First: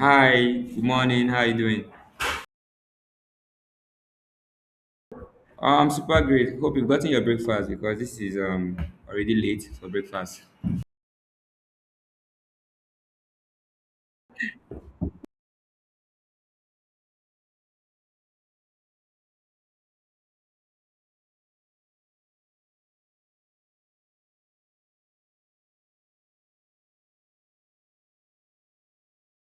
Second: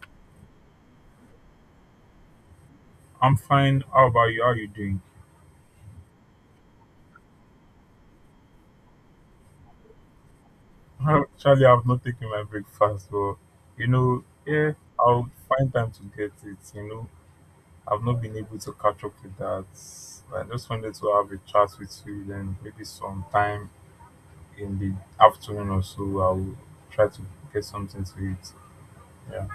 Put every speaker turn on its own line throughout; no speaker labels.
Hi, good morning. How are you doing?
I'm fine. How about you? How you doing?
I'm super great. Hope you've gotten your breakfast because this is already late for breakfast.
Actually, I've not taken my breakfast, but yeah, I'll find time to get it. I've not been able to catch up with that. I just wanted to have a chat with you, then maybe sometime in the afternoon or so, I'll try to get something to eat. Yeah.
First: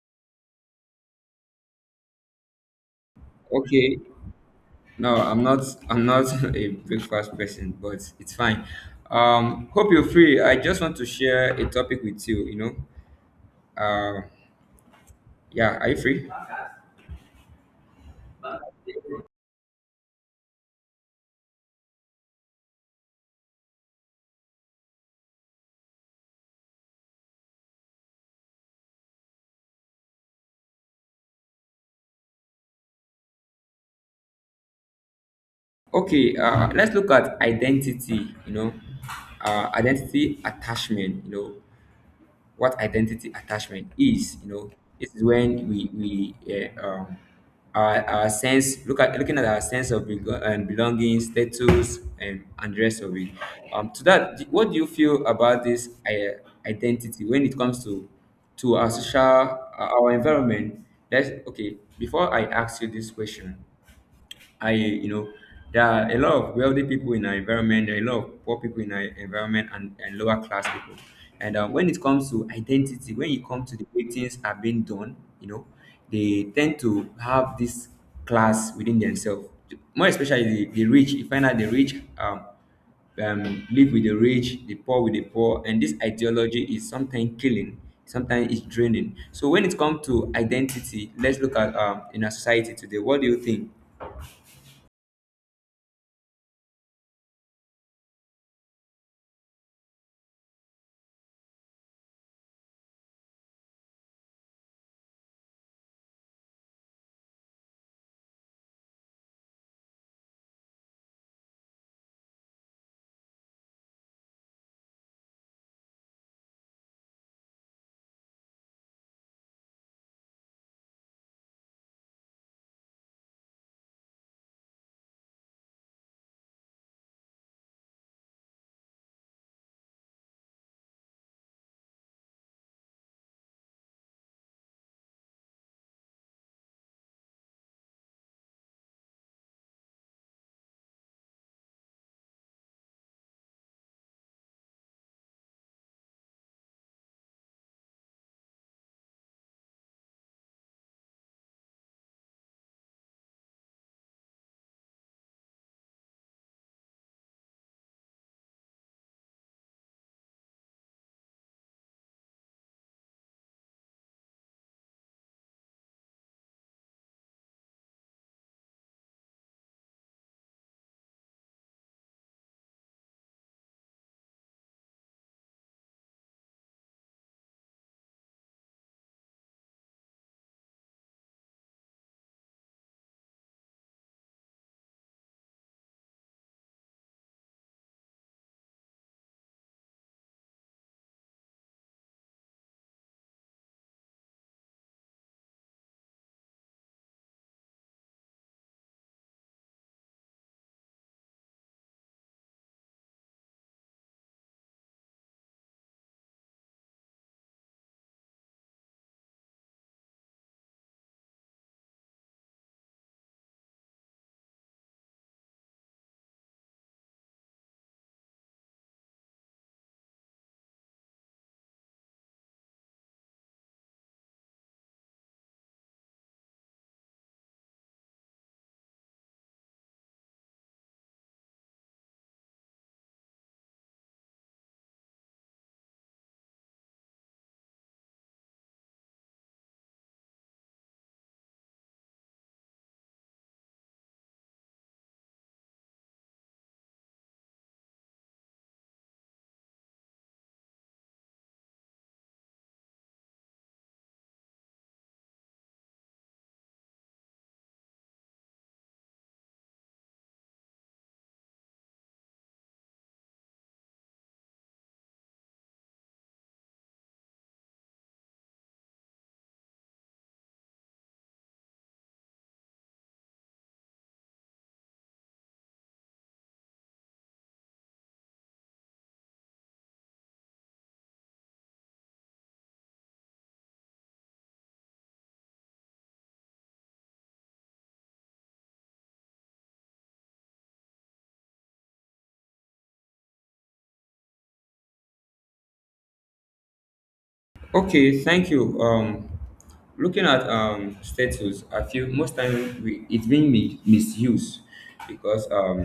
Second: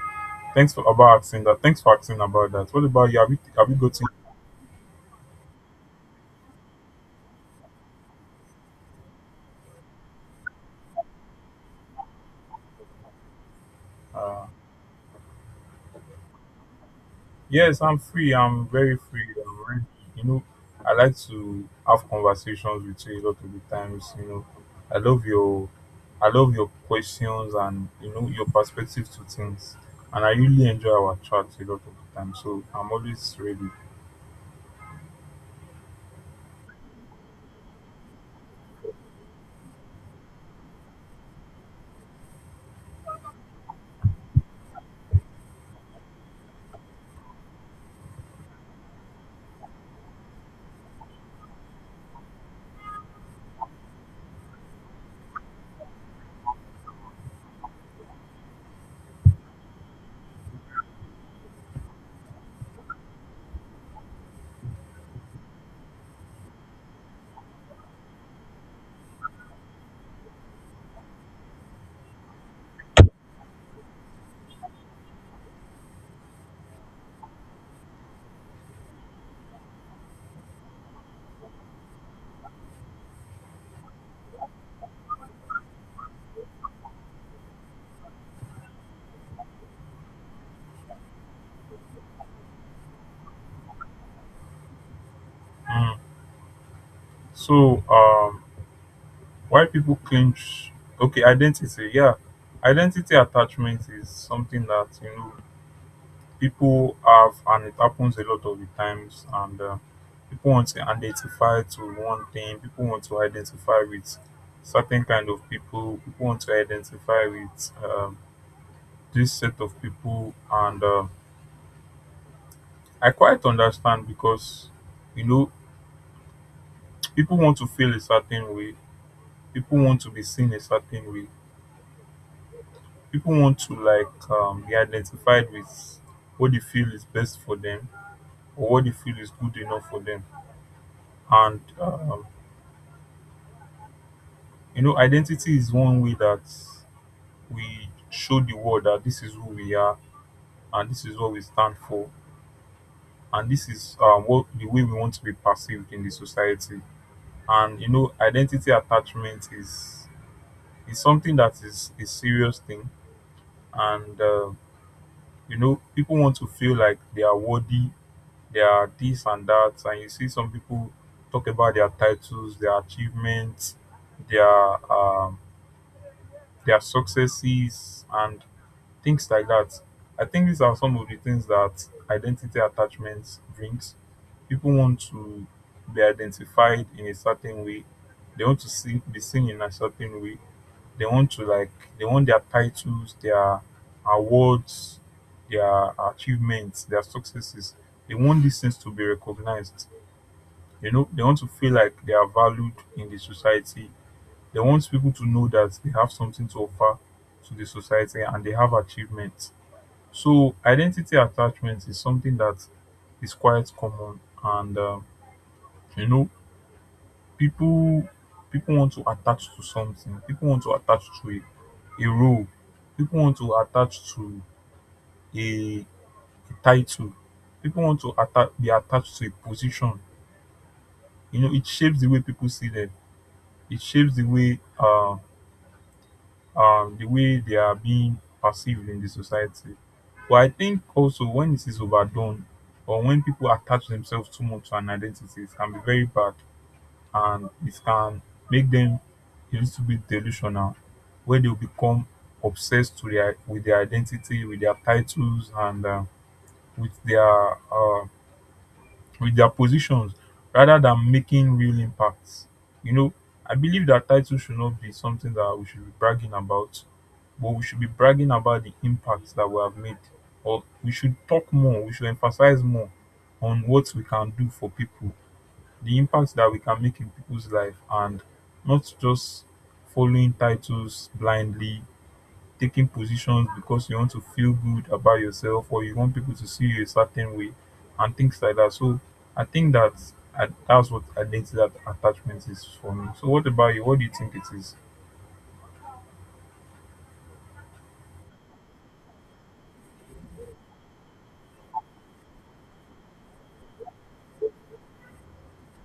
Thanks for about asking that. Thanks for asking about that. What about you? Have you
Okay.
gotten?
No, I'm not. I'm not a breakfast person, but it's fine. Hope you're free. I just want to share a topic with you. You know. Uh,
uh,
yeah. Are you free?
Yes, I'm free. I'm very free. I'm ready. You know, I like to have conversations with you a lot of the times. I love your, I love your questions and your perspective to things, and I really enjoy our chats a lot of the time. So I'm always ready.
Okay. Let's look at identity. Identity attachment. You know, what identity attachment is. You know, this is when our sense, look at looking at our sense of belo- and belonging, status, and rest of it. To that, d- what do you feel about this identity when it comes to our social our environment? That's okay. Before I ask you this question, I, you know, there are a lot of wealthy people in our environment, there are a lot of poor people in our environment, and lower class people. And when it comes to identity, when it comes to the way things are being done, you know, they tend to have this class within themselves. More especially the rich, you find out the rich live with the rich, the poor with the poor, and this ideology is sometimes killing, sometimes it's draining. So when it comes to identity, let's look at in our society today. What do you think?
Mm. So, um, why people clinch? Okay, identity. Yeah, identity attachment is something that people have, and it happens a lot of the times, and people want to identify to one thing, people want to identify with certain kind of people, people want to identify with this set of people, and I quite understand because you know people want to feel a certain way, people want to be seen a certain way, people want to like be identified with what they feel is best for them or what they feel is good enough for them, and you know, identity is one way that we show the world that this is who we are and this is what we stand for, and this is what the way we want to be perceived in the society. And you know, identity attachment is something that is a serious thing. And You know, people want to feel like they are worthy, they are this and that. And you see some people talk about their titles, their achievements, their um, their successes, and things like that. I think these are some of the things that identity attachment brings. People want to be identified in a certain way. They want to be seen in a certain way. They want to like they want their titles, their awards, their achievements, their successes. They want these things to be recognized. You know, they want to feel like they are valued in the society. They want people to know that they have something to offer to the society and they have achievements. So identity attachment is something that is quite common, and you know, people people want to attach to something, people want to attach to a role, people want to attach to a, a title, people want to be attached to a position. You know, it shapes the way people see them, it shapes the way they are being perceived in the society. But I think also when this is overdone or when people attach themselves too much to an identity, it can be very bad, and it can make them a little bit delusional, where they'll become obsessed with their identity, with their titles, and with their uh, with their positions rather than making real impacts. You know, I believe that title should not be something that we should be bragging about, but we should be bragging about the impacts that we have made. Or We should talk more, we should emphasize more on what we can do for people, the impacts that we can make in people's life, and not just following titles blindly, taking positions because you want to feel good about yourself or you want people to see you a certain way and things like that. So I think that that's what identity that attachment is for me. So what about you? What do you think it is?
Okay, thank you. Looking at status, I feel most time we, it's being mi- misused because um,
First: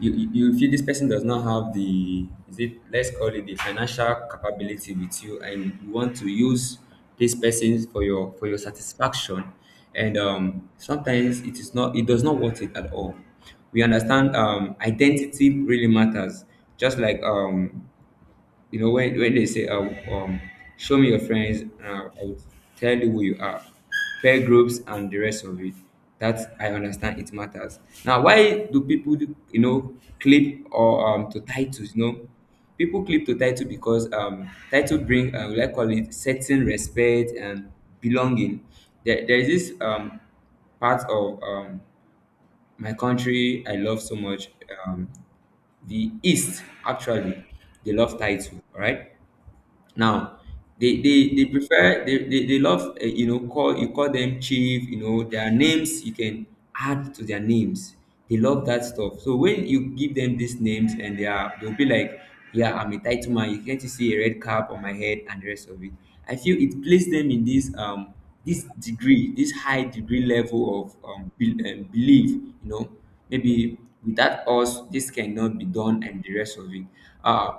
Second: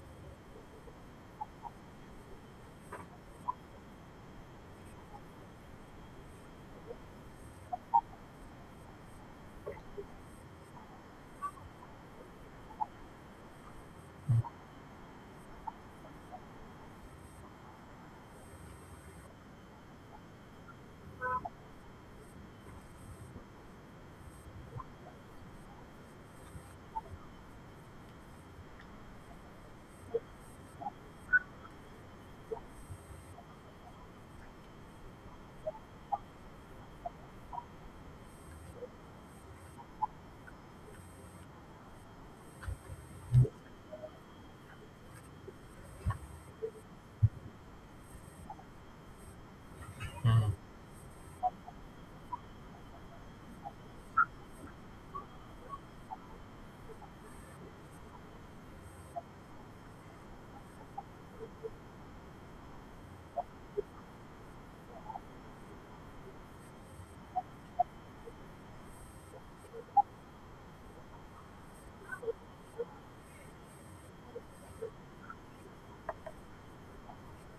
you, you you feel this person does not have the, is it, let's call it, the financial capability with you, and you want to use this person for your satisfaction, and sometimes it is not, it does not worth it at all. We understand identity really matters, just like you know, when they say, um, show me your friends, I'll tell you who you are, peer groups, and the rest of it. That I understand it matters. Now, why do people, do- you know, clip or to titles? You know, people clip to title because title bring, like call it, certain respect and belonging. There is this part of my country I love so much. Um, the East, actually, they love title, all right? Now,
Mm.
they prefer they love you know, call you, call them chief. You know their names, you can add to their names. They love that stuff. So when you give them these names and they are they'll be like, yeah, I'm a title man. You can't see a red cap on my head and the rest of it. I feel it placed them in this degree, this high degree level of belief. You know, maybe without us this cannot be done and the rest of it. uh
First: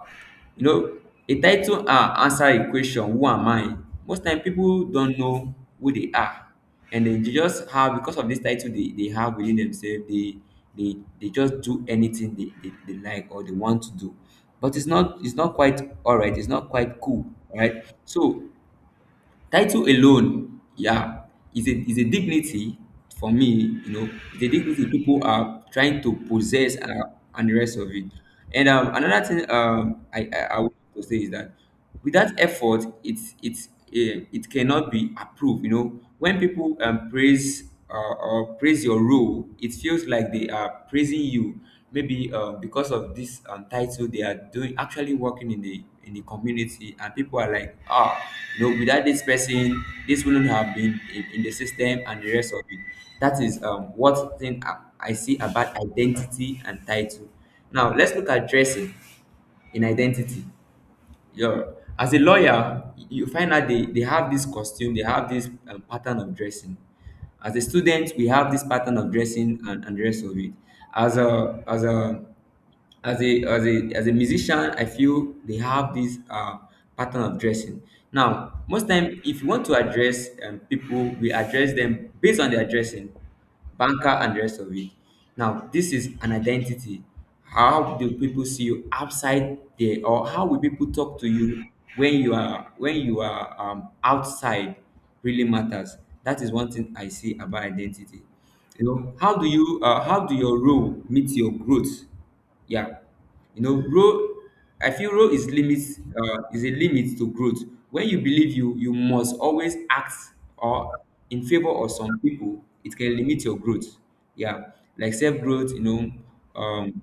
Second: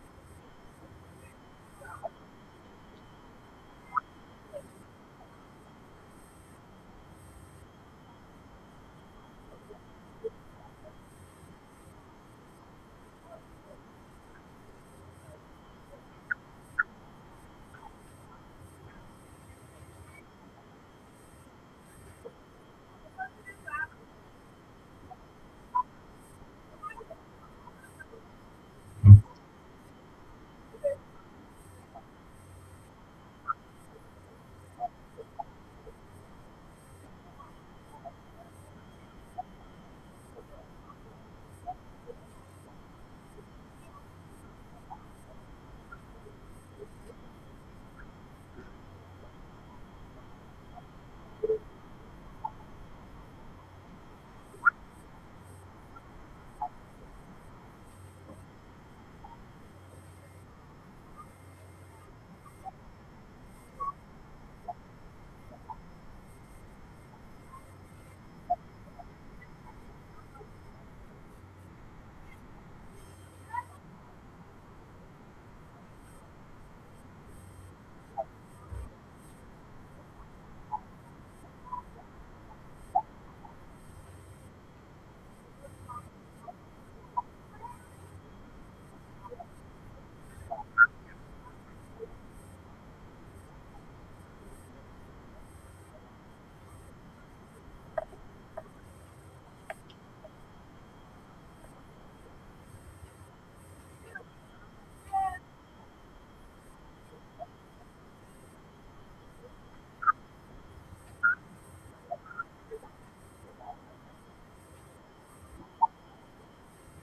you know a title answer a question: who am I? Most time people don't know who they are, and they just have, because of this title they have within themselves, they they just do anything they like or they want to do. But it's not, it's not quite all right, it's not quite cool, right? So title alone, yeah, is a, is a dignity for me. You know, it's a dignity people are trying to possess, and the rest of it. And another thing, I would like to say is that without effort, it's it cannot be approved. You know, when people praise or praise your role, it feels like they are praising you, maybe because of this title, they are doing, actually working in the community, and people are like, ah, you know, without this person, this wouldn't have been in the system and the rest of it. That is what thing I see about identity and title. Now let's look at dressing in identity. Yeah, as a lawyer, you find out they have this costume, they have this pattern of dressing. As a student, we have this pattern of dressing, and the rest of it. As a as a as a as a as a musician, I feel they have this pattern of dressing. Now, most time, if you want to address people, we address them based on their dressing, banker and the rest of it. Now, this is an identity. How do people see you outside there, or how will people talk to you when you are, when you are outside? Really matters. That is one thing I see about identity. You know, how do you how do your role meet your growth? Yeah. You know, role, I feel role is limits, is a limit to growth. When you believe you, you must always act or in favor of some people, it can limit your growth. Yeah, like self growth, you know, um,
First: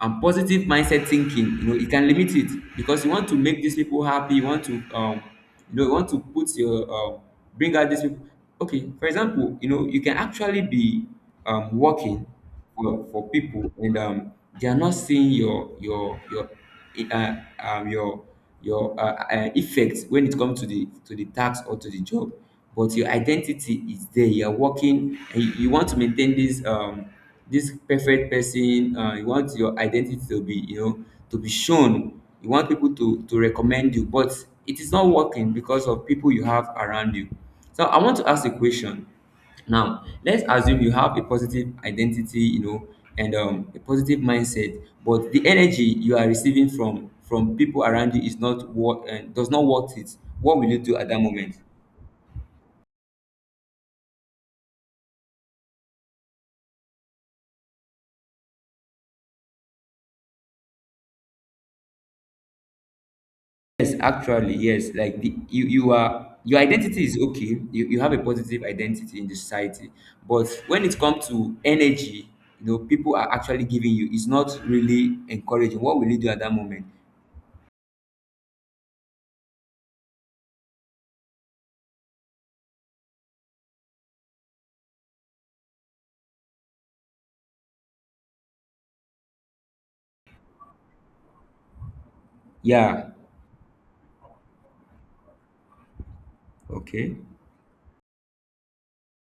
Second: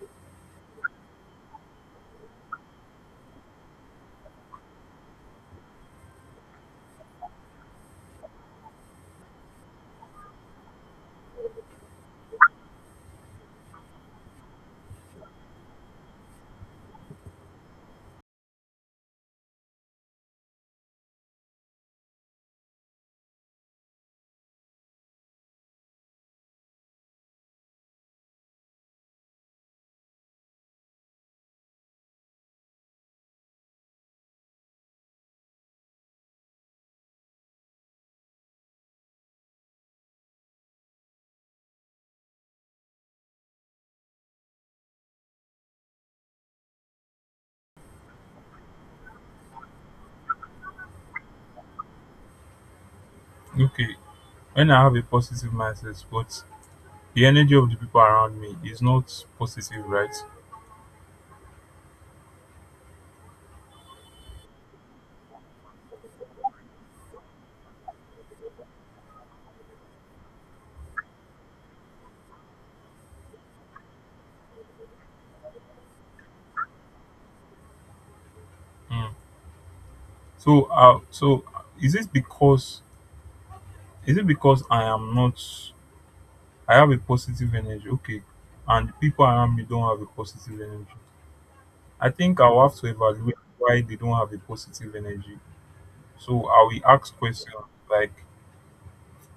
and positive mindset thinking. You know, it can limit it because you want to make these people happy. You want to you know, you want to put your bring out these people. Okay, for example, you know, you can actually be working for people, and um, they are not seeing uh, um your your effects when it comes to the, to the task or to the job. But your identity is there, you are working, and you want to maintain this perfect person, you want your identity to be, you know, to be shown, you want people to recommend you, but it is not working because of people you have around you. So I want to ask a question. Now let's assume you have a positive identity, you know, and a positive mindset, but the energy you are receiving from people around you is not what, does not worth it. What will you do at that moment?
Okay, when I have a positive mindset, but the energy of the people around me is not positive, right?
Yes, actually, yes, like the, you are, your identity is okay, you have a positive identity in the society, but when it comes to energy, you know, people are actually giving you is not really encouraging. What will you do at that moment?
Mm. So is it because is it because I am not I have a positive energy? Okay, and the people around me don't have a positive energy. I think I'll have to
Yeah.
evaluate why they don't have a positive energy. So I will
Okay.
ask questions like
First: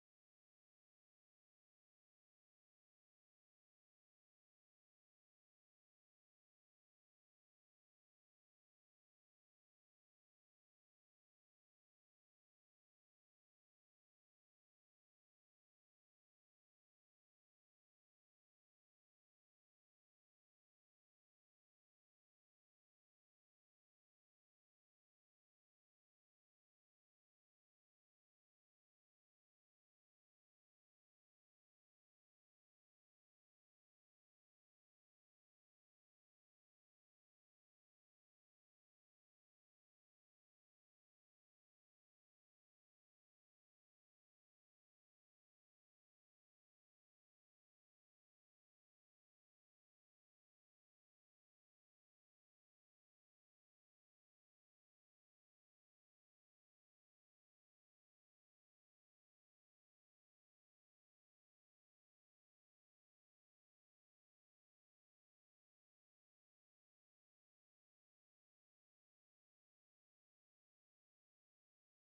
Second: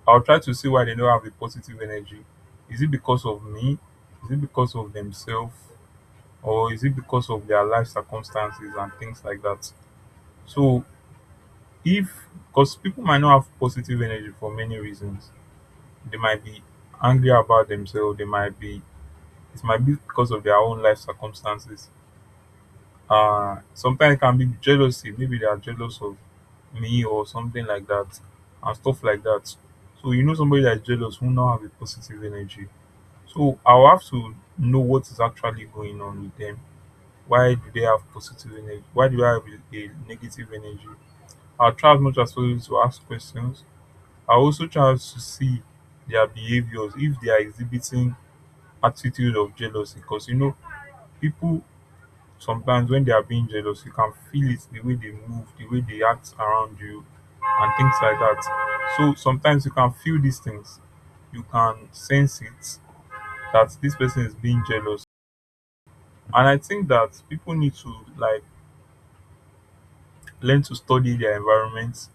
I'll try to see why they don't have a positive energy. Is it because of me? Is it because of themselves? Or is it because of their life circumstances and things like that? So if because people might not have positive energy for many reasons. They might be angry about themselves, they might be it might be because of their own life circumstances. Uh, sometimes it can be jealousy, maybe they are jealous of me or something like that, and stuff like that. So you know somebody that's jealous will not have a positive energy. So I'll have to know what is actually going on with them. Why do they have positive energy, why do I have a negative energy? I'll try as much as possible to ask questions. I also try to see their behaviors if they are exhibiting attitude of jealousy, because you know people sometimes when they are being jealous, you can feel it the way they move, the way they act around you and things like that. So sometimes you can feel these things, you can sense it, that this person is being jealous. And I think that people need to like learn to study their environment,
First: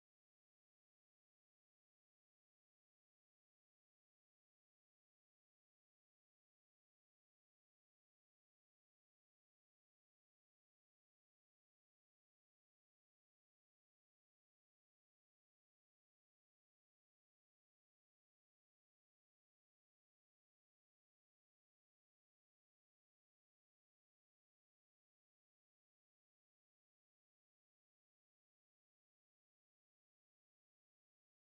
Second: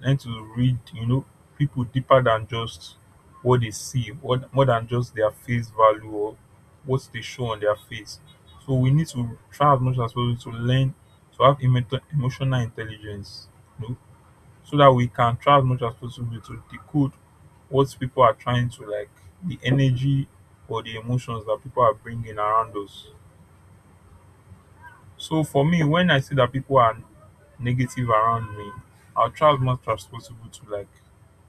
learn to read, you know, people deeper than just what they see, more than just their face value or what they show on their face. So we need to try as much as possible to learn to have emotional intelligence, you know, so that we can try as much as possible to decode what people are trying to like, the energy or the emotions that people are bringing around us. So for me, when I see that people are negative around me, I'll try as much as possible to like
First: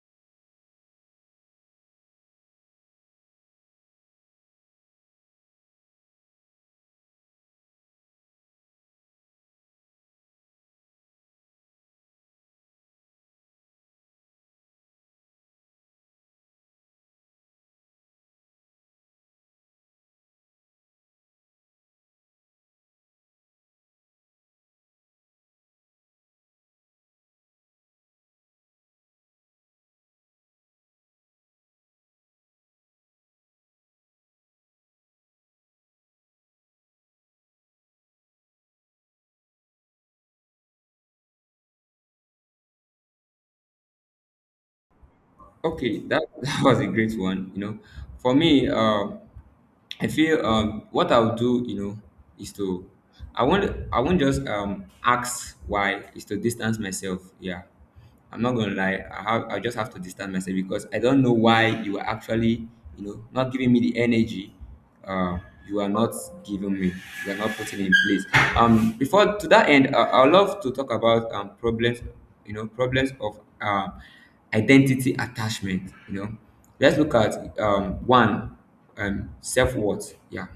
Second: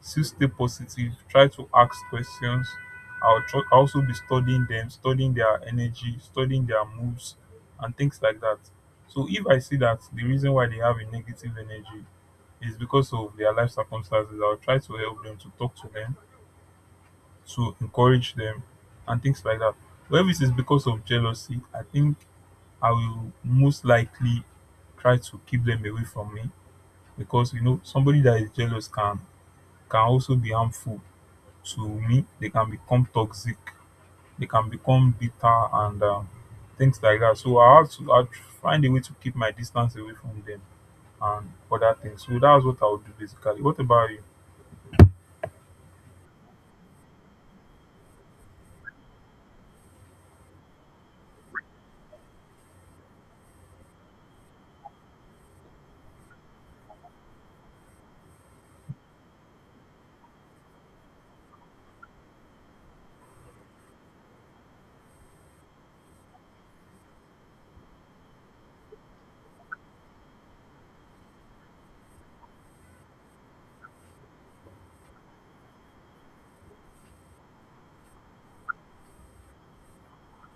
still stay positive, try to ask questions. I'll also be studying them, studying their energy, studying their moves, and things like that. So if I see that the reason why they have a negative energy is because of their life circumstances, I'll try to help them, to talk to them, to encourage them, and things like that. But if it is because of jealousy, I think I will most likely try to keep them away from me, because you know somebody that is jealous can also be harmful to me. They can become toxic. They can become bitter and things like that. So I have to I find a way to keep my distance away from them and other things. So that's what I would do basically. What about you?
Okay, that, that was a great one. You know, for me, I feel what I'll do, you know, is to, I won't just ask why, is to distance myself. Yeah, I'm not gonna lie. I have, I just have to distance myself because I don't know why you are actually, you know, not giving me the energy. Uh, you are not giving me. You are not putting in place. Before to that end, I would love to talk about problems. You know, problems of identity attachment. You know, let's look at one self-worth. Yeah,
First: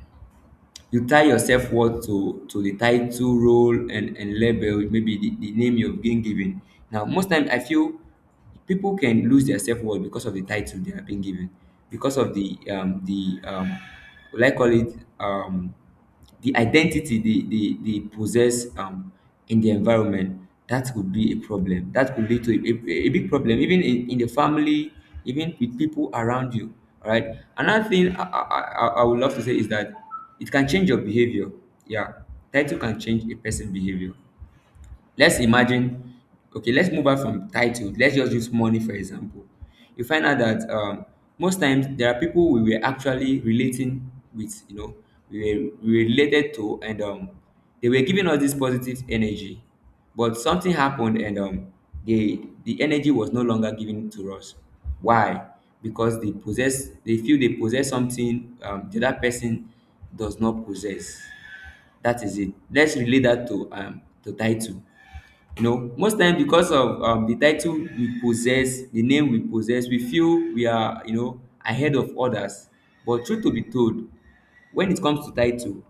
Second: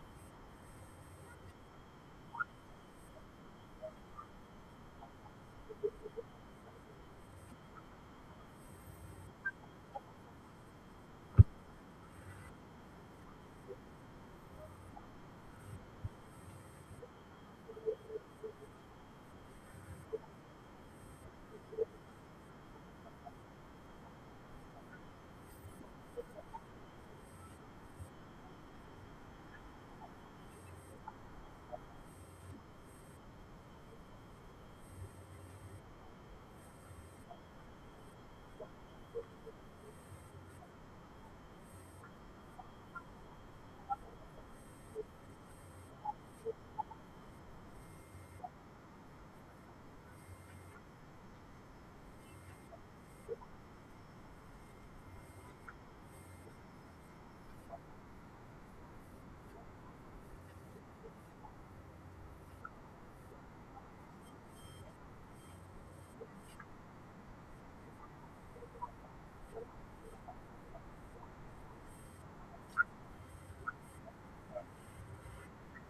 you tie your self-worth to the title, role, and label, maybe the name you've been given. Now most times I feel people can lose their self-worth because of the title they have been given, because of the what I call it um the identity dey dey dey possess in the environment. That could be a problem, that could lead to a big problem, even in the family, even with people around you. All right, another thing I would love to say is that it can change your behavior. Yeah, title can change a person's behavior. Let's imagine, okay, let's move out from title. Let's just use money for example. You find out that most times there are people we were actually relating with, you know, we related to, and they were giving us this positive energy, but something happened, and they, the energy was no longer given to us. Why? Because they possess, they feel they possess something the other person does not possess. That is it. Let's relate that to title. You know, most time, because of the title we possess, the name we possess, we feel we are, you know, ahead of others. But truth to be told, when it comes to title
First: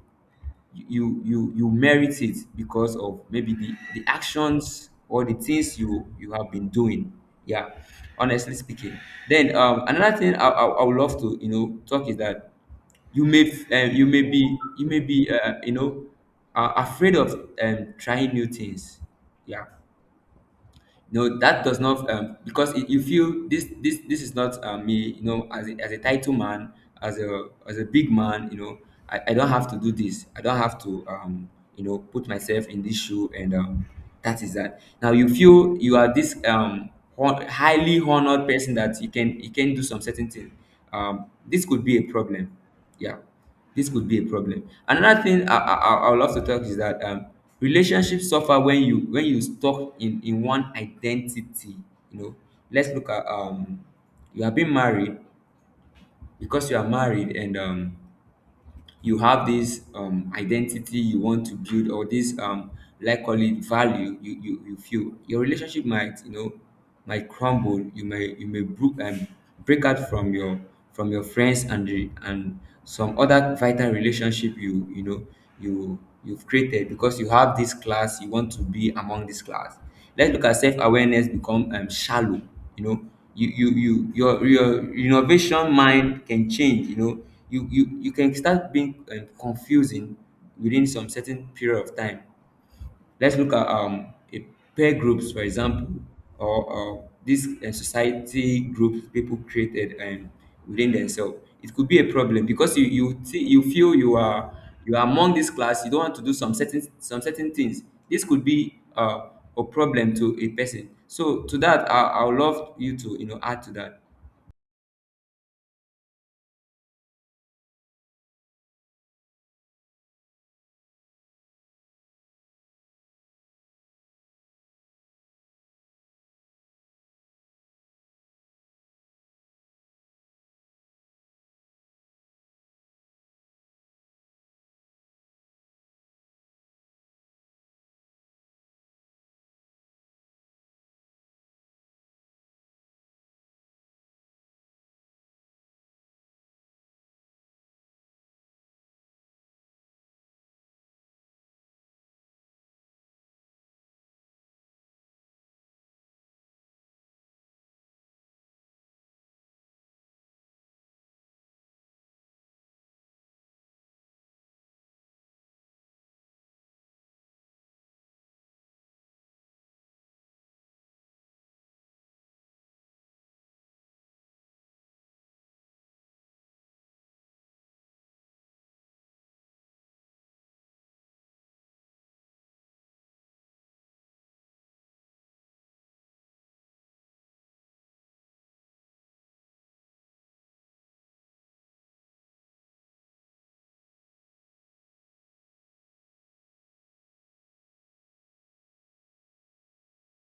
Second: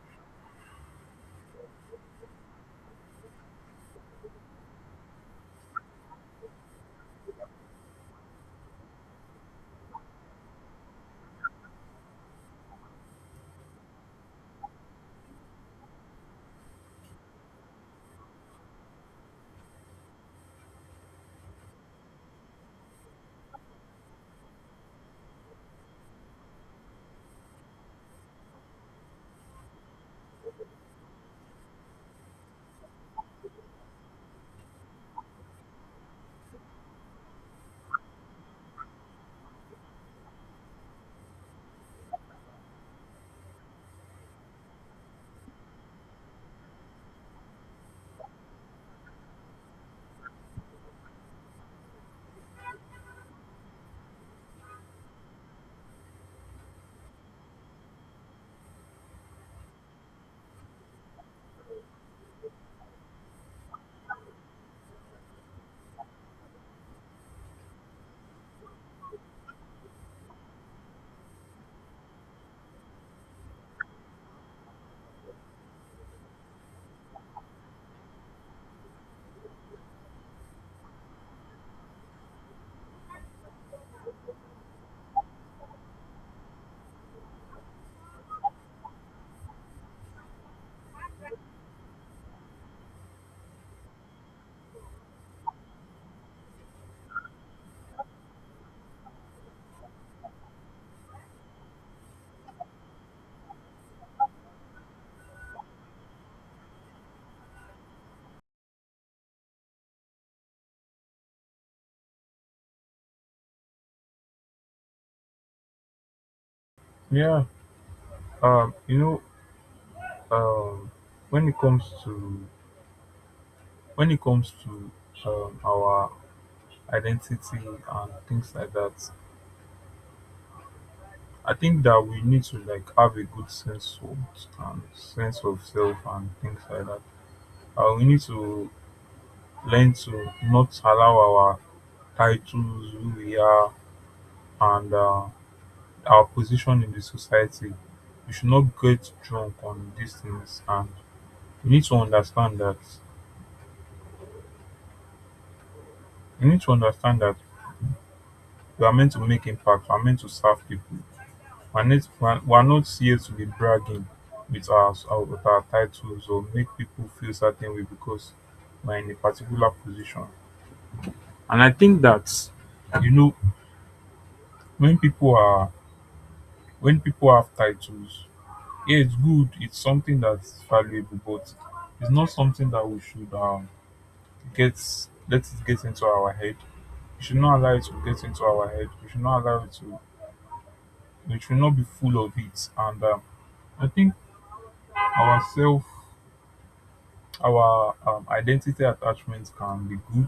you merit it because of maybe the actions or the things you have been doing, yeah, honestly speaking. Then another thing I would love to talk is that you may be afraid of trying new things, yeah. No, that does not because you feel this is not me, as as a title man, as a big man, I don't have to do this. I don't have to, put myself in this shoe, and that is that. Now you feel you are this highly honored person, that you can do some certain thing. This could be a problem, yeah. Dis could be a problem. Another thing I would love to talk is that relationship suffer when you stuck in one identity, you know. Let's look at, you are being married. Because you are married, and you have this identity you want to build, or this like call it value, you feel your relationship might, might crumble. You may you may break break out from your, from your friends, and and some other vital relationship you you've created, because you have this class. You want to be among this class. Let's look at self-awareness become shallow. You know, your innovation mind can change. You know, you can start being confusing within some certain period of time. Let's look at, a peer groups, for example, or this society group people created within themselves. It could be a problem because you you feel you are, you are among this class. You don't want to do some certain things. This could be a problem to a person. So to that, I would love you to add to that.
Yeah. Um. You know. Um. When it comes to when it comes to our identity and things like that, I think that we need to like have a good sense of self and things like that. We need to learn to not allow our titles, who we are, and our position in the society. We should not get drunk on these things, and we need to understand that we need to understand that we are meant to make impact. We are meant to serve people. We're not here to be bragging with our titles or make people feel certain way because we're in a particular position. And I think that you know when people are when people have titles, yeah, it's good. It's something that's valuable, but it's not something that we should get let it get into our head. We should not allow it to get into our head. We should not allow it to. We should not be full of it. And I think our self our identity attachment can be good,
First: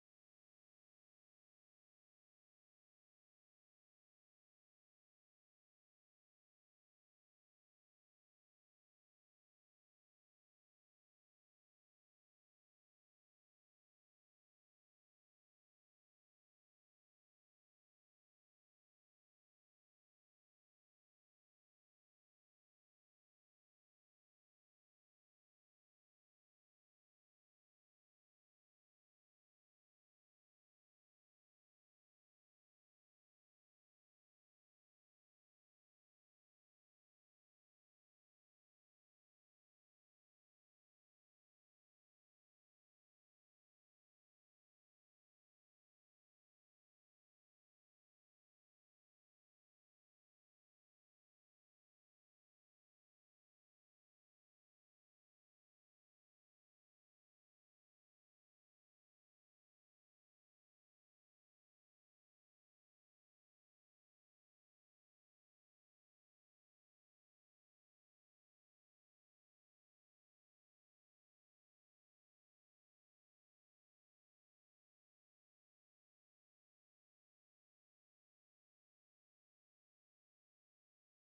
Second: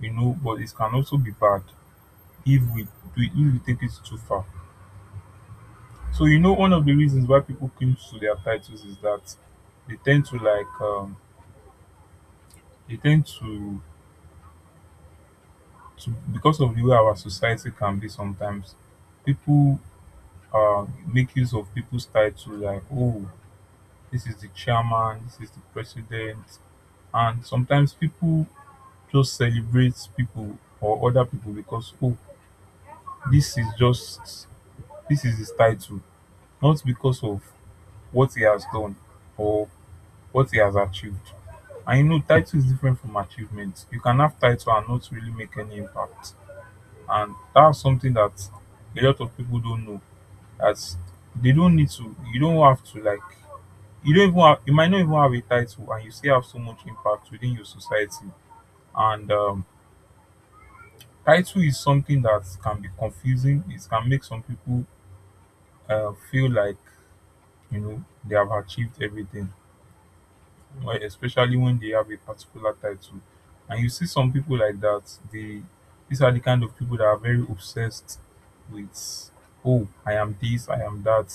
you know, but it can also be bad if we do if we take it too far. So you know one of the reasons why people cling to their titles is that they tend to like um they tend to because of the way our society can be sometimes, people uh make use of people's title, like oh, this is the chairman, this is the president. And sometimes people just celebrate people or other people because oh, This is just this is his title, not because of what he has done or what he has achieved. And you know, title is different from achievement. You can have title and not really make any impact. And that's something that a lot of people don't know. As they don't need to, you don't have to like you might not even have a title and you still have so much impact within your society. And title is something that can be confusing. It can make some people feel like they have achieved everything, like especially when they have a particular title. And you see some people like that they These are the kind of people that are very obsessed with, oh, I am this, I am that.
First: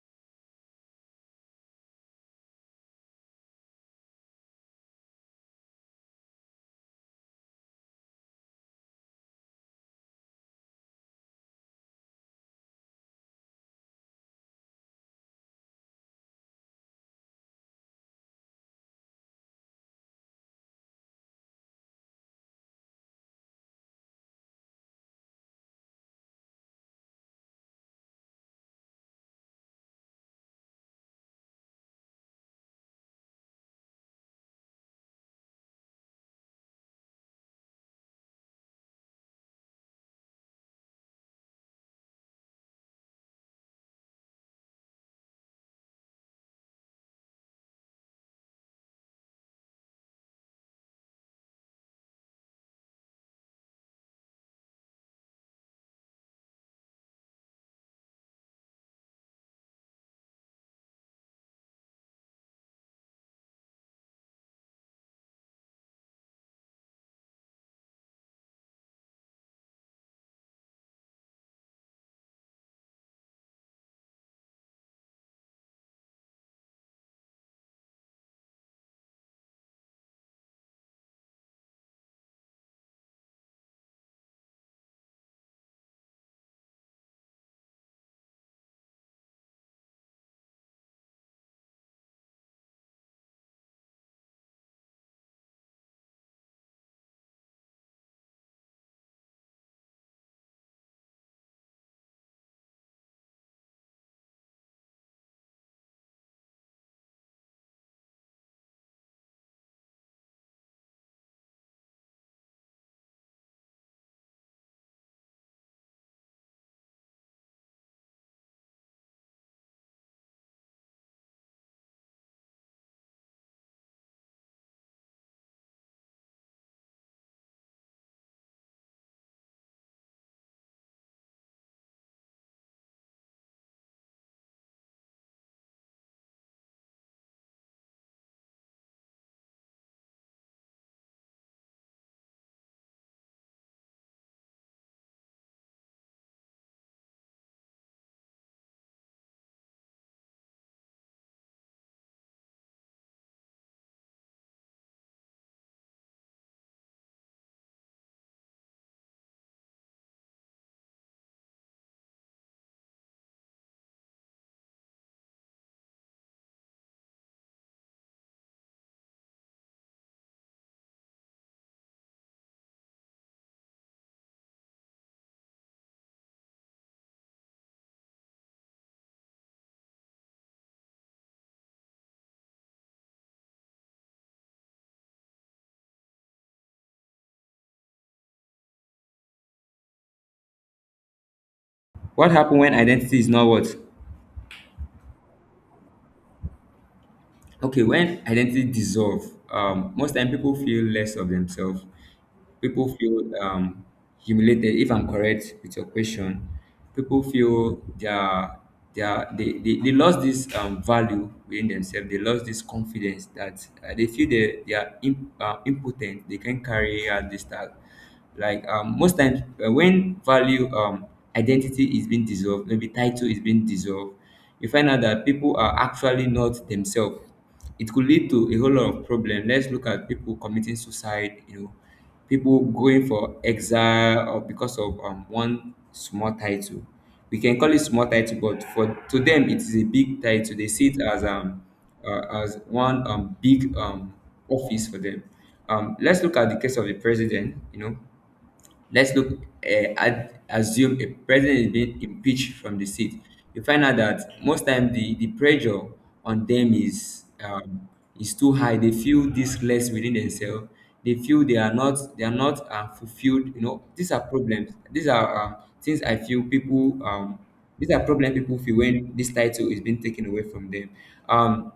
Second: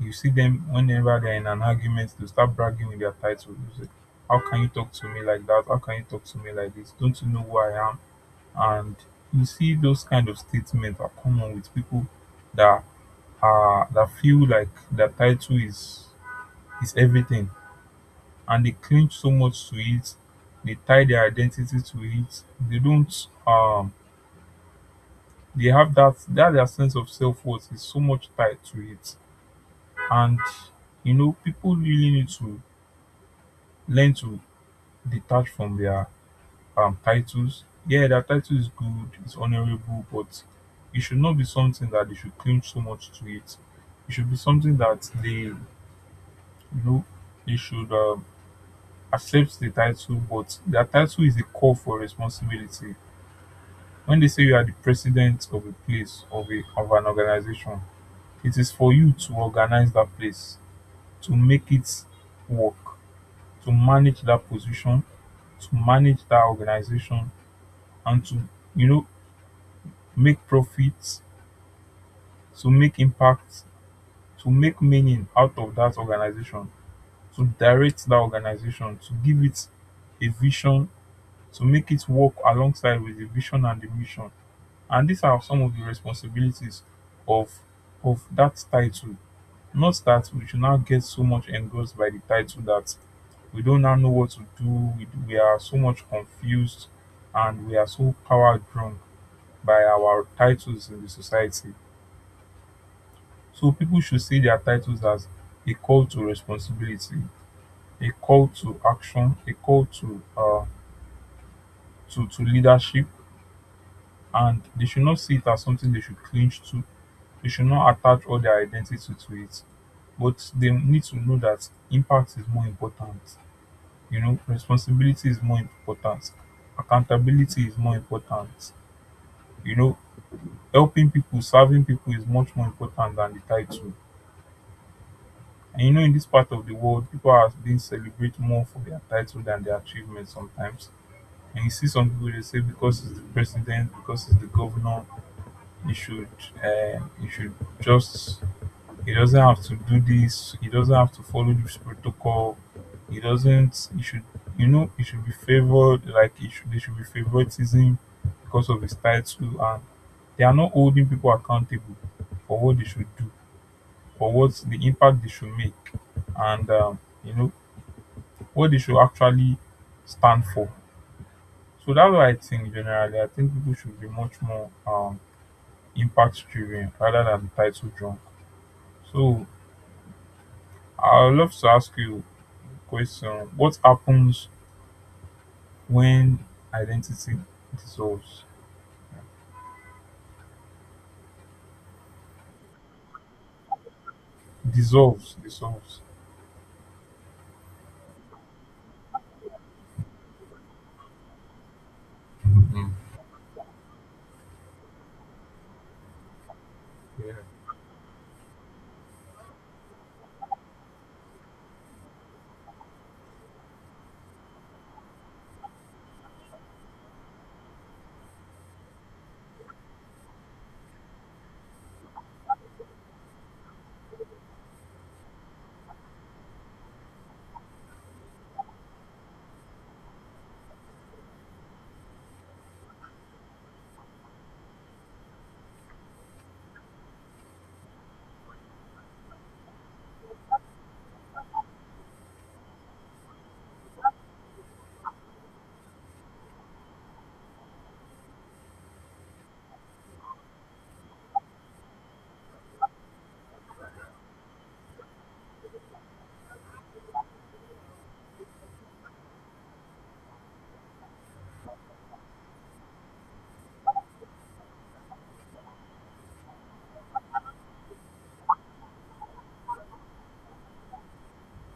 You see them, whenever they're in an argument, they start bragging with their title. You say, how can you talk to me like that, how can you talk to me like this, don't you know who I am? And you see those kind of statements are common with people that are that feel like their title is everything, and they cling so much to it. They tie their identity to it. They don't. They have that their sense of self worth is so much tied to it. And people really need to learn to detach from their titles. Yeah, their title is good, it's honorable, but it should not be something that they should cling so much to it. It should be something that they, know, they should accept the title, but their title is a call for responsibility. When they say you are the president of a place, of a, of an organization, it is for you to organize that place, to make it work, to manage that position, to manage that organization, and to, you know, make profits, to make impact, to make meaning out of that organization, to direct that organization, to give it a vision, to make it work alongside with the vision and the mission. And these are some of the responsibilities of of that title. Not that we should now get so much engrossed by the title that we don't now know what to do. We are so much confused, and we are so power drunk by our titles in the society. So people should see their titles as a call to responsibility, a call to action, a call to leadership, and they should not see it as something they should cling to. You should not attach all their identity to it, but they need to know that impact is more important. Responsibility is more important. Accountability is more important. You know, helping people, serving people is much more important than the title. And you know, in this part of the world, people are being celebrated more for their title than their achievements sometimes. And you see some people, they say because it's the president, because it's the governor, you should, you should just He doesn't have to do this. He doesn't have to follow this protocol. He doesn't. He should, he should be favored. Like he should, there should be favoritism because of his title, and they are not holding people accountable for what they should do, for what the impact they should make, and you know what they should actually stand for. So that's what I think generally. I think people should be much more impact driven rather than title drunk. So I would love to ask you. Question: what happens when identity dissolves?
What happened when identity is not what?
Dissolves, dissolves.
Okay, when identity dissolve, most time people feel less of themselves.
Mm.
People feel humiliated. If I'm correct with your question, people
Yeah.
feel they are, they are, they lost this value within themselves. They lost this confidence that they feel they are impotent. They can carry out this task. Like most times, when value identity is being dissolved, maybe title is being dissolved, you find out that people are actually not themselves. It could lead to a whole lot of problem. Let's look at people committing suicide, you know, people going for exile, or because of one small title. We can call it small title, but for to them it is a big title. They see it as one big office for them. Let's look at the case of the president. You know, let's look, at assume a president is being impeached from the seat. You find out that most time the pressure on them is, is too high. They feel this less within themselves. They feel they are not, they are not fulfilled. You know, these are problems. These are, things I feel people, these are problems people feel when this title is being taken away from them. Um,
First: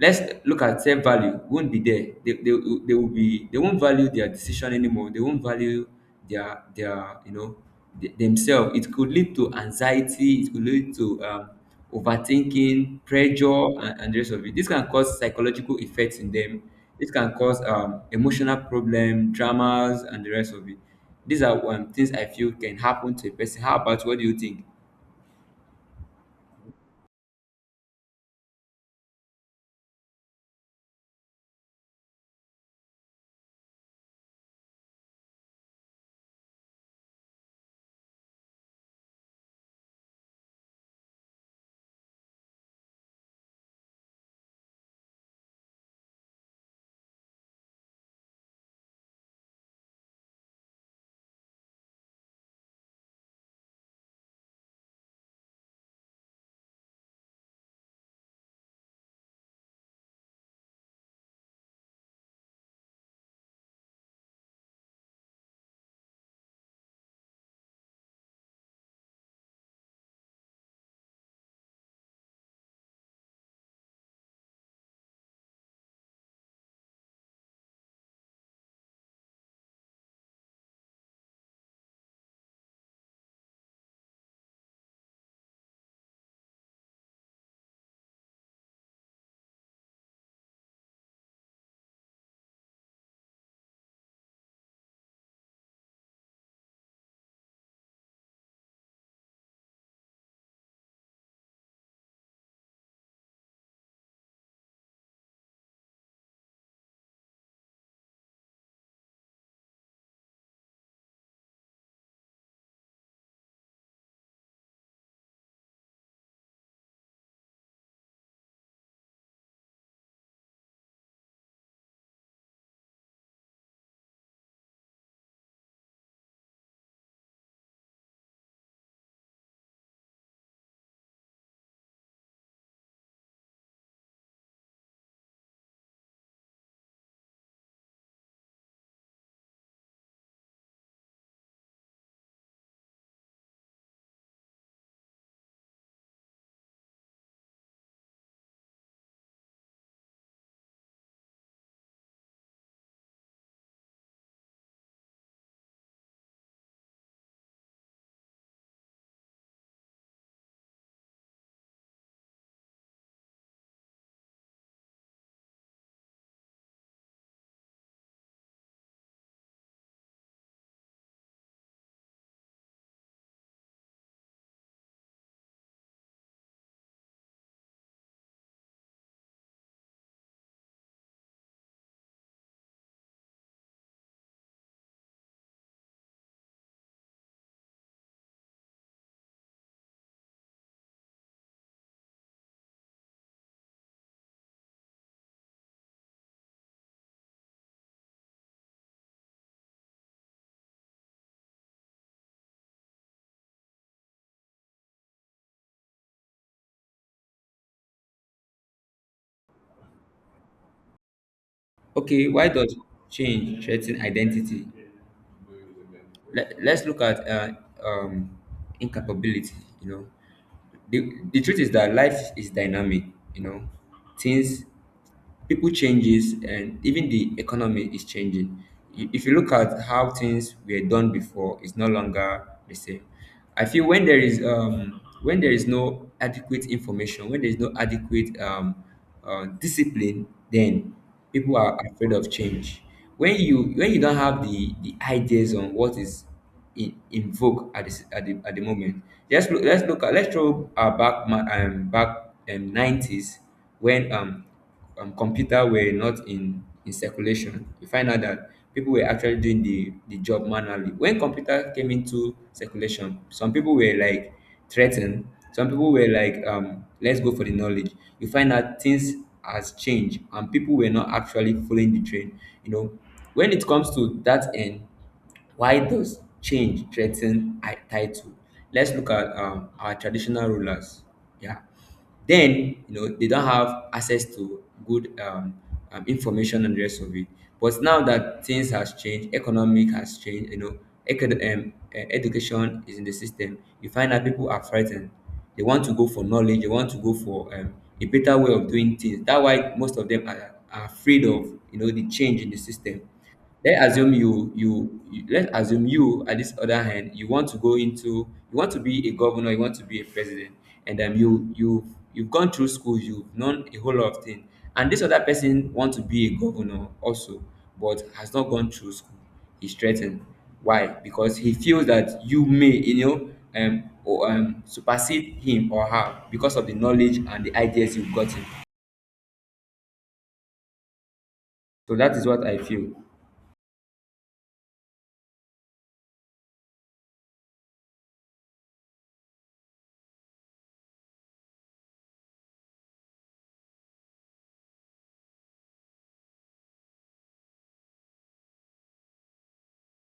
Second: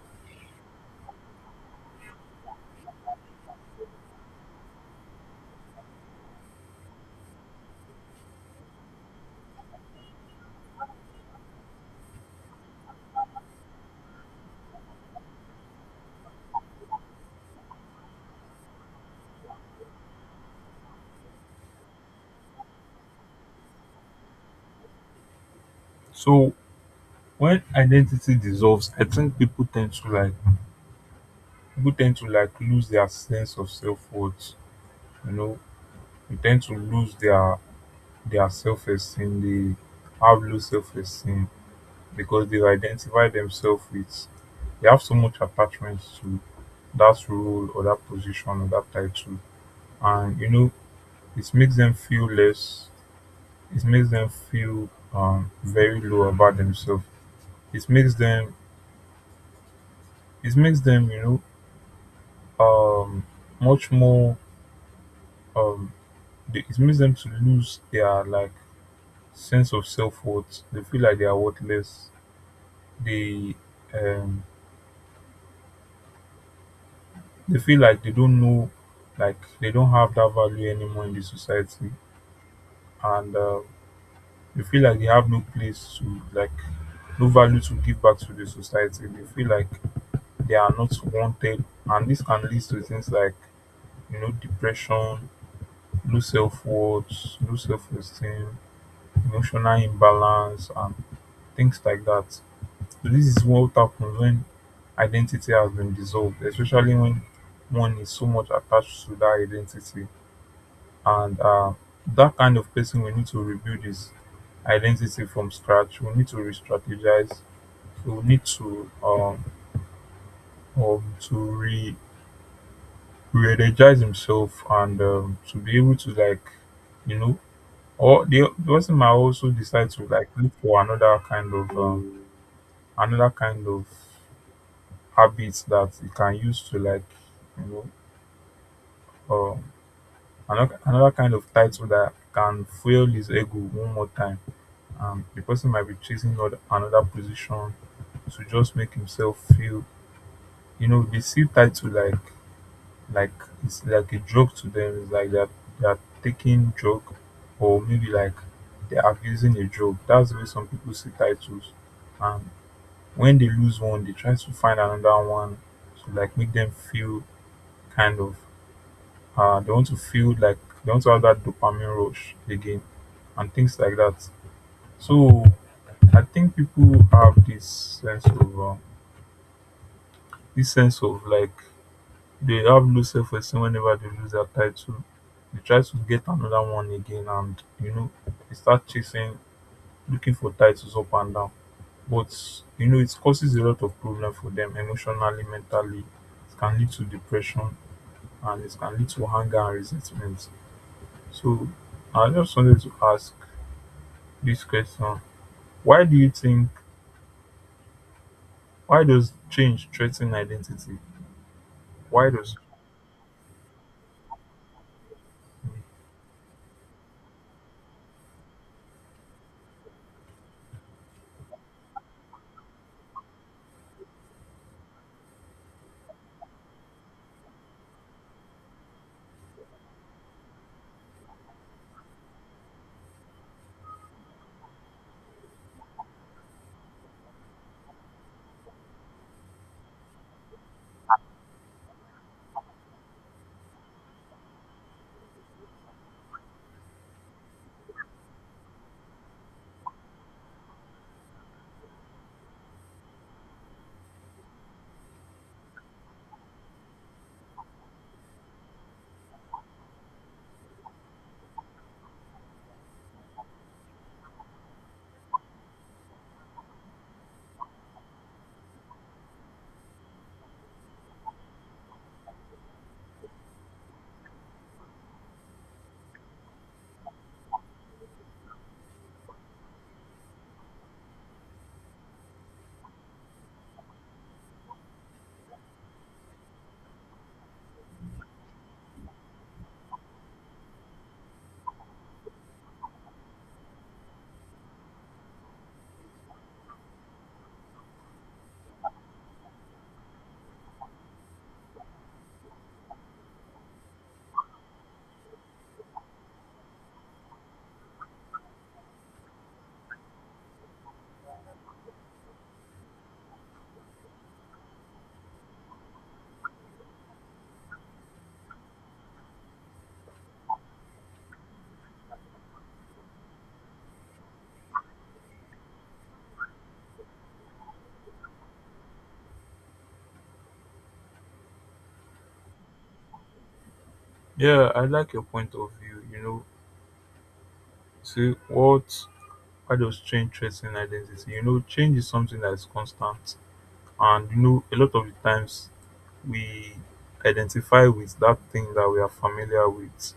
let's look at self value won't be there. They will be, they won't value their decision anymore. They won't value their, themselves. It could lead to anxiety. It could lead to overthinking, pressure, and the rest of it. This can cause psychological effects in them. This can cause emotional problem, dramas, and the rest of it. These are things I feel can happen to a person. How about, what do you think?
So when identity dissolves, I think people tend to like lose their sense of self worth. You know, they tend to lose their self esteem. They have low self esteem because they've identified themselves with. They have so much attachment to that role or that position or that title, and you know, it makes them feel less. It makes them feel very low about themselves. It makes them. It makes them. You know, much more. Um, it makes them to lose their like sense of self worth. They feel like they are worthless. They um they feel like they don't know, like they don't have that value anymore in the society, and they feel like they have no place to like no value to give back to the society. They feel like they are not wanted, and this can lead to things like, you know, depression, low self-worth, low self-esteem, emotional imbalance, and things like that. So this is what happens when identity has been dissolved, especially when one is so much attached to that identity. And that kind of person, we need to rebuild his identity from scratch. We need to re-strategize. We need to re to energize himself, and to be able to like, you know, or the person might also decide to like look for another kind of habits that you can use to like, you know um, another kind of title that can fuel his ego one more time. The person might be chasing another position to just make himself feel, you know, they see title like it's like a joke to them. It's like they're taking joke, or maybe like they're abusing a joke. That's the way some people see titles. And when they lose one, they try to find another one to like make them feel kind of, they want to feel like they want to have that dopamine rush again, and things like that. So I think people have sense of uh, this sense of like, they have low esteem whenever they lose their title. They try to get another one again, and you know, they start chasing, looking for titles up and down. But you know, it causes a lot of problem for them emotionally, mentally. It can lead to depression, and it can lead to anger and resentment. So I just wanted to ask this question: why do you think why does change threaten identity
Okay,
why
why
does
does change threaten identity? Let's look at um, incapability. You know, the truth is that life is dynamic. You know, things, people changes, and even the economy is changing. If you look at how things were done before, it's no longer the same. I feel when there is, when there is no adequate information, when there is no adequate discipline, then people are afraid of change. When you don't have the ideas on what is in vogue at this, at the moment. Let's look at, let's throw our back back 90s, when computer were not in circulation. You find out that people were actually doing the job manually. When computer came into circulation, some people were like threatened, some people were like, let's go for the knowledge. You find out things has changed, and people were not actually following the train. You know, when it comes to that end, why does change threaten title? Let's look at, our traditional rulers. Yeah, then you know they don't have access to good information and the rest of it. But now that things has changed, economic has changed. You know, education is in the system. You find that people are frightened. They want to go for knowledge. They want to go for, a better way of doing things. That's why most of them are afraid of, the change in the system. Let's assume you, let's assume you, at this other hand, you want to go into, you want to be a governor, you want to be a president, and you've gone through school, you've known a whole lot of things, and this other person wants to be a governor also, but has not gone through school. He's threatened. Why? Because he feels that you may, or supersede him or her because of the knowledge and the ideas you've gotten. So that is what I feel.
yeah I like your point of view, you know, see what. Why does change threaten identity? You know, change is something that is constant, and you know, a lot of the times we identify with that thing that we are familiar with,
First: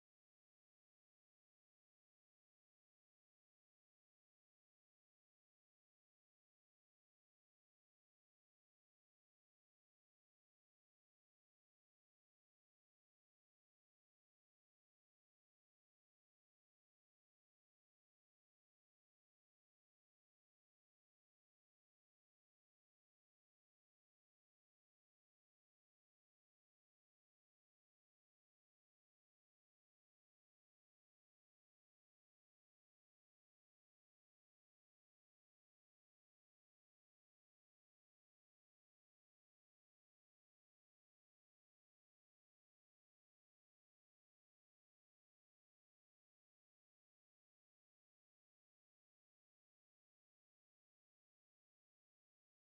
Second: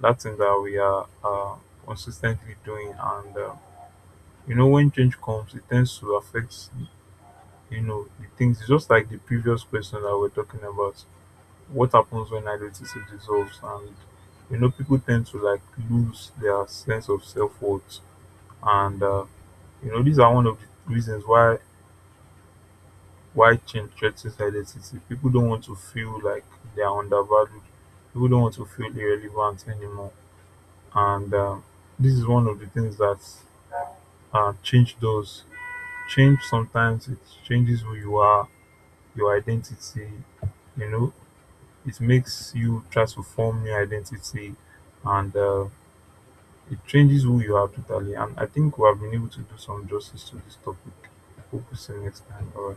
that thing that we are consistently doing, and you know, when change comes, it tends to affect, you know, the things. It's just like the previous question that we're talking about. What happens when identity dissolves, and you know, people tend to like lose their sense of self worth, and you know, these are one of the reasons why change threatens identity. People don't want to feel like they are undervalued. People don't want to feel irrelevant anymore, and this is one of the things that change does. Change sometimes it changes who you are, your identity, you know. It makes you try to form new identity, and it changes who you are totally. And I think we have been able to do some justice to this topic. Hope we see you next time. Bye.